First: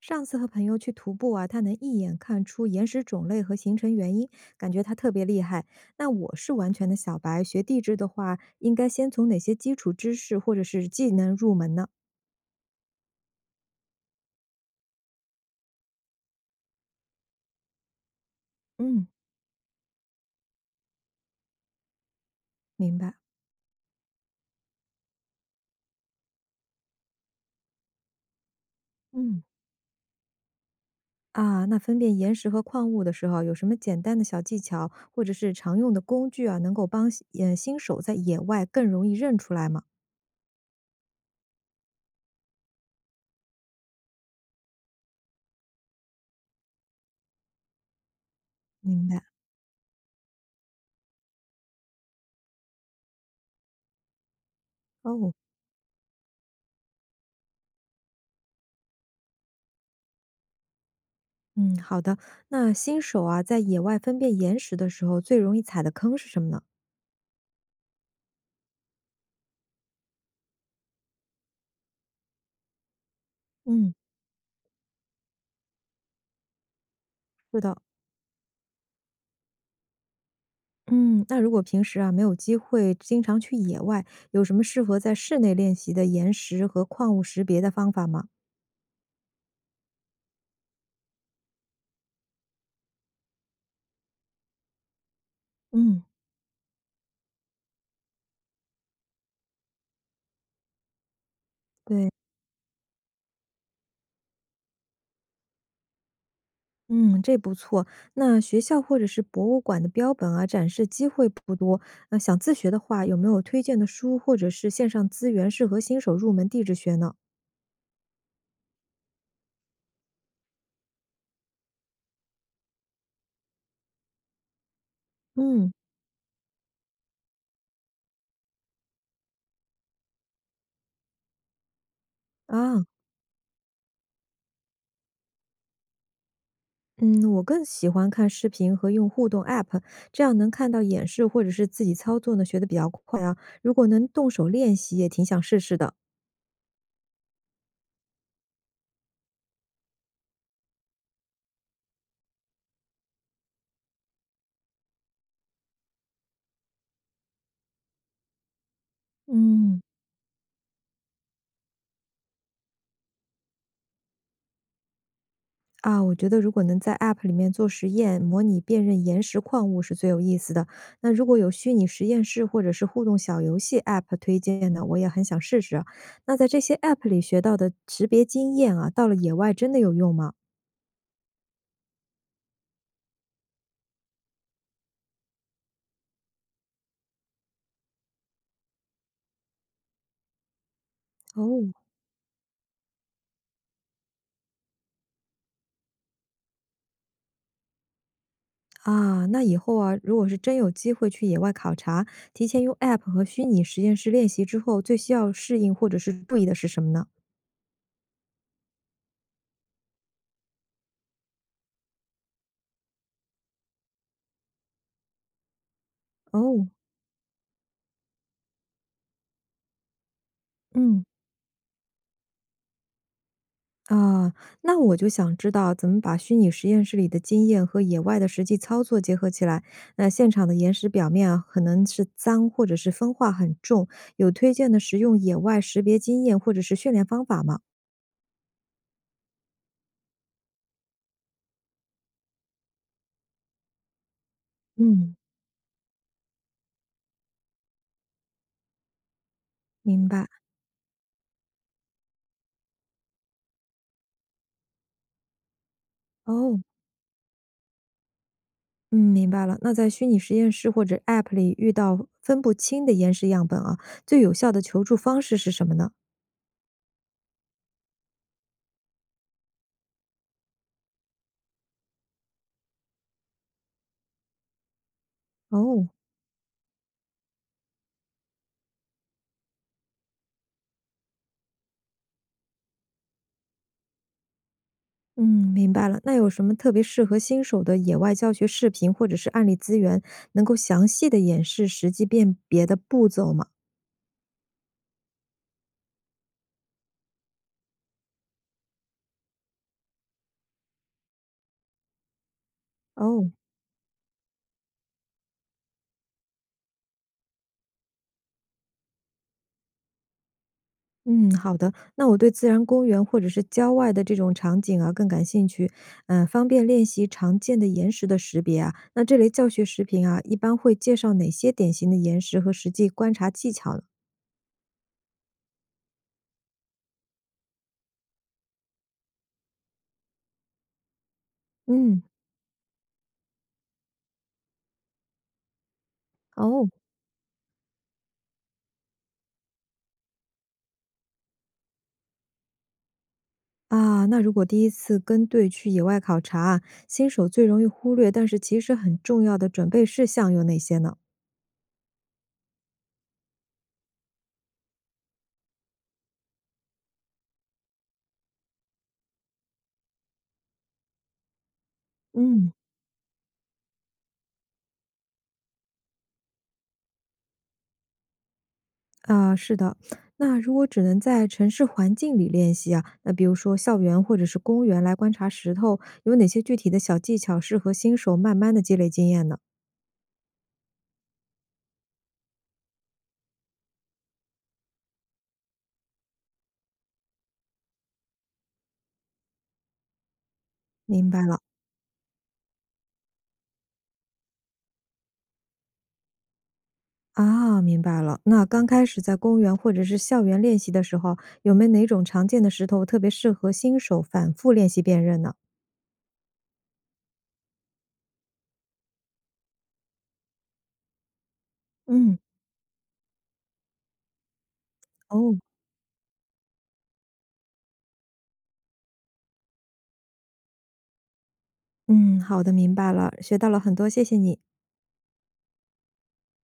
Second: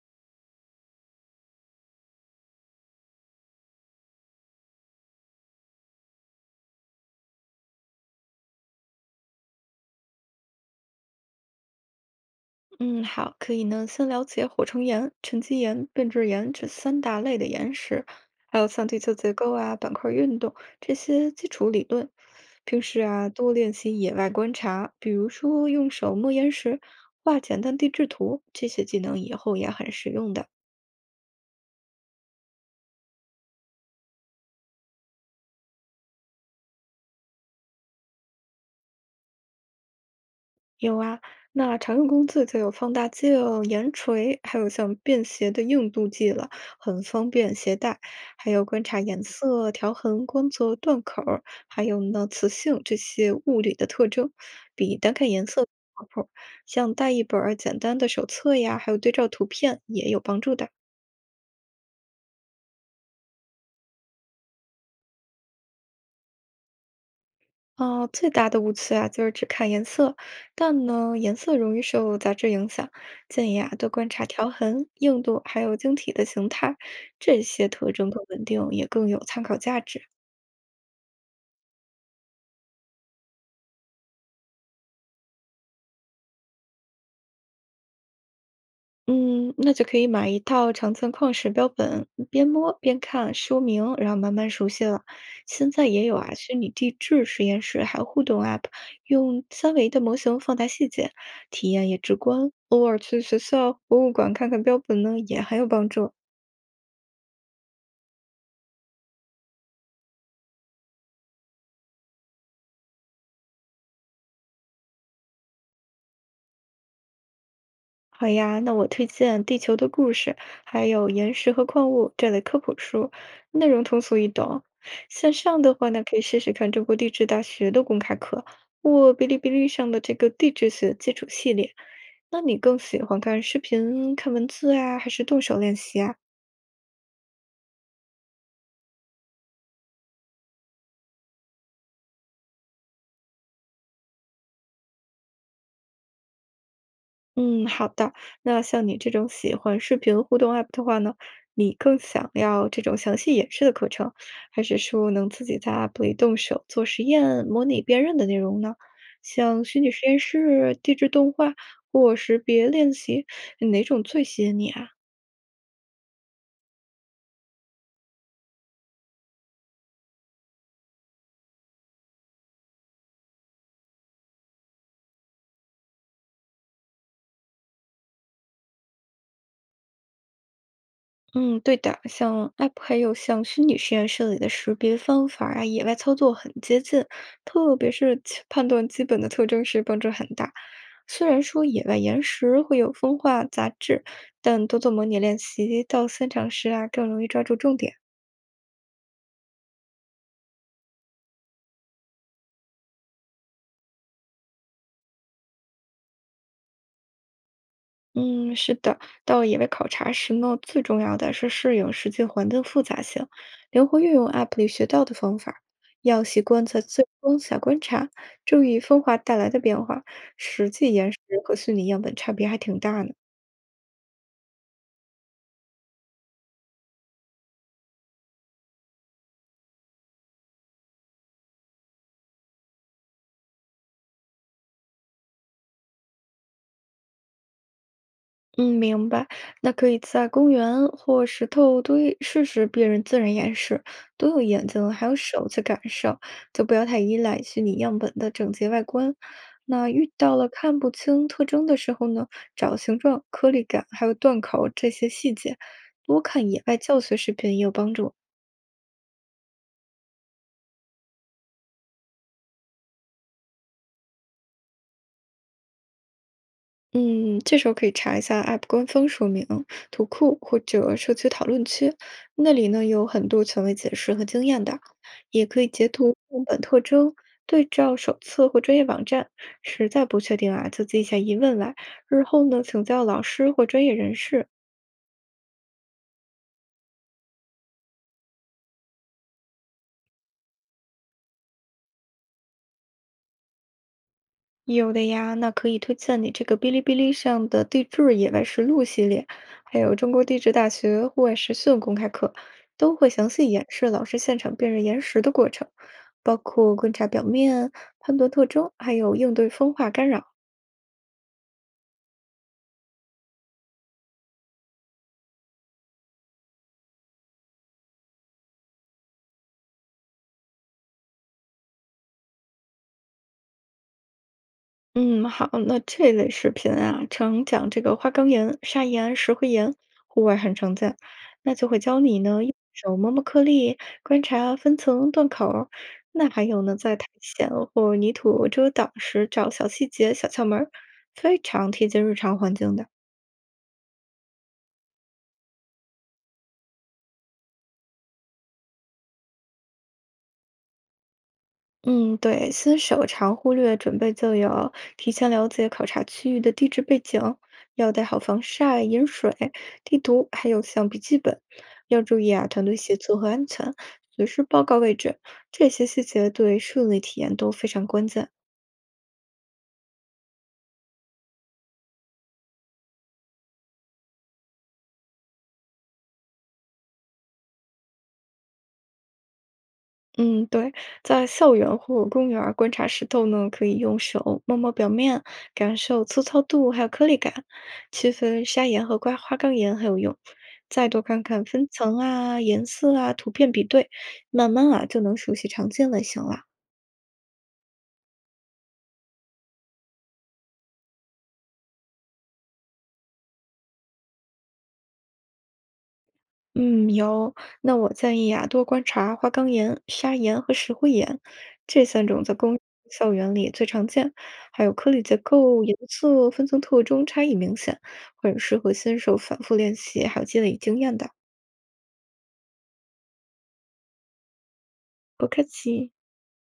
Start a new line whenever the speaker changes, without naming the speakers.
上次和朋友去徒步啊，他能一眼看出岩石种类和形成原因，感觉他特别厉害。那我是完全的小白，学地质的话，应该先从哪些基础知识或者是技能入门呢？
嗯，好，可以呢。先了解火成岩、沉积岩、变质岩这三大类的岩石，还有像地
嗯，
球结构啊、板块运动这些基础理论。平
明
时
白。
啊，多练习野外观察，比如说用手摸岩石、画简单地质图，这些技能以
嗯，
后也很实用的。
啊，那分辨岩石和矿物的时候，有什么简单的小技巧或者是常用的工具啊，能够帮新手在野外更容易认出来吗？
有啊，那常用工具就有放大镜、眼锤，还有像便携的硬度计了，很方便携带。还有观察
明
颜
白。
色、条痕、光泽、断口儿还有呢磁性这些物理的特征，比单看
哦，
颜色靠谱。像带一本儿简单的手册呀，还有对照图片也有帮助的。
嗯，好的。那新手啊，在野外分辨岩石的时候，最容易踩的坑是什么呢？
哦，最大的误区啊，就是只看颜色，但呢，颜色容易受杂质影响。建议啊，多
嗯。
观察条痕、硬度，还有晶体的形态，这
是
些
的，
特征更稳定，也更有参考价值。
嗯，那如果平时啊没有机会经常去野外，有什么适合在室内练习的岩石和矿物识别的方法吗？
嗯，那就可以买一套长寸矿石标本，边摸边看说明，然后慢慢熟悉了。现在
嗯，
也有啊，虚拟地质实验室，还有互动 App，用3D的模型放大细节，体验也
对，
直观。偶尔去学校博物馆看看标本呢，也很有帮助。
嗯，这不错。那学校或者是博物馆的标本啊，展示机会不多。那想自学的话，有没有推荐的书或者是线上资源适合新手入门地质学呢？
好呀，那我推荐《地球的故事》，还有《岩石和矿物》这类科普书，内容通俗易懂。线上
嗯，
的话呢，可以试试看中国地质大学的公开课，或哔哩哔哩上的这个地质学基础系列。那你更
啊。
喜欢看视频、看文字啊，还是动手练习啊？
嗯，我更喜欢看视频和用互动 App，这样能看到演示或者是自己操作呢，学得比较快啊。如果能动手练习，也挺想试试的。
嗯，好的。那像你这种喜欢视频互动 app 的话呢，你更想要这种详细演示的课程，还是说能自己在 app 里动手做实验、模拟辨认的内容呢？像
嗯，
虚拟实验室、地质动画或识别练习，哪种最吸引你啊？
啊，我觉得如果能在 App 里面做实验，模拟辨认岩石矿物是最有意思的。那如果有虚拟实验室或者是互动小游戏 App 推荐呢，我也很想试试啊那在这些 App 里学到的识别经验啊，到了野外真的有用吗？
嗯，对的，像 App 还有像虚拟实验室里的识别方法啊，野外操作很接近，特别是其判断基本的特征时帮助很大。虽然说
哦，
野外岩石会有风化杂质，但多做模拟练习到现场时啊，更容易抓住重点。
啊，那以后啊，如果是真有机会去野外考察，提前用 App 和虚拟实验室练习之后，最需要适应或者是注意的是什么呢？
嗯，是的，到野外考察时呢，最重要的是适应实际环境复杂性，灵活运用 App 里学到的方法，要习惯
哦，
在自然光下观察，注意风化带来的变化。实际
嗯，
岩石和虚拟样本差别还挺大呢。
啊，那我就想知道怎么把虚拟实验室里的经验和野外的实际操作结合起来。那现场的岩石表面啊，可能是脏或者是风化很重，有推荐的实用野外识别经验或者是训练方法吗？
嗯，明白。那可以在公园或石头堆试试辨认自然演示，多用眼睛还有
嗯，
手去感受，就不要太依赖虚拟样本的整洁外观。那
明
遇
白。
到了看不清特征的时候呢，找形状、颗粒感还有断口这些细节，多看
哦，
野外教学视频也有帮助。
嗯，明白了。那在虚拟实验室或者 App 里遇到分不清的岩石样本啊，最有效的求助方式是什么呢？
嗯，这时候可以查一下 App 官方说明、图库或者社区讨论区，那里呢有很多权威解释和经验的，也可以截
哦，
图文本特征，对照手册或专业网站。实在不确定啊，就记一下疑问来，日后呢请教老师或专业人士。
嗯，明白了。那有什么特别适合新手的野外教学视频或者是案例资源，能够详细的演示实际辨别的步骤吗？
有的呀，那可以推荐你这个哔哩哔哩上的地质野外实录系列，还有中国地质大学户外实训公开课，都会详
哦，
细演示老师现场辨认岩石的过程，包括观察表面、判断特征，还有应对风化干扰。
嗯，好的。那我对自然公园或者是郊外的这种场景啊更感兴趣，嗯、方便练习常见的岩石的识别啊。那这类教学视频啊，一般会介绍哪些典型的岩石和实际观察技巧呢？
嗯，好，那这类视频啊，常讲这个花岗岩、砂岩、石灰岩，户外很常见。那就会教
嗯，
你呢，用手摸摸颗粒，观察分层、断口儿那还有
哦，
呢，在苔藓或泥土遮挡时找小细节、小窍门儿非常贴近日常环境的。
啊，那如果第一次跟队去野外考察啊新手最容易忽略，但是其实很重要的准备事项有哪些呢？
嗯，对，新手常忽略准备就有提前了解考察区域的地质背景，要带好防晒、饮水、地图，还有像笔记本。要注意啊，
嗯，
团队协作和安全，随时报告位置，这些细节对顺利体验都非常关键。
啊，是的，那如果只能在城市环境里练习啊，那比如说校园或者是公园来观察石头，有哪些具体的小技巧适合新手慢慢的积累经验呢？
嗯，对，在校园或公园儿观察石头呢，可以用手摸摸表面，感受粗糙度还有颗粒感，区分砂岩和瓜花岗岩很有用。再多
明白
看
了。
看分层啊、颜色啊、图片比对，慢慢啊就能熟悉常见类型了。
啊，明白了。那刚开始在公园或者是校园练习的时候，有没有哪种常见的石头特别适合新手反复练习辨认呢？
嗯，有。那我建议啊，多观察花岗岩、砂岩和石灰岩这三
嗯
种在公校园里最常见，还有颗粒结
哦，
构、颜色、分层特征差异明显，很适合新手反复练习，还有积累经验的。
嗯，好的，明白了，学到了很多，谢谢你。
不客气。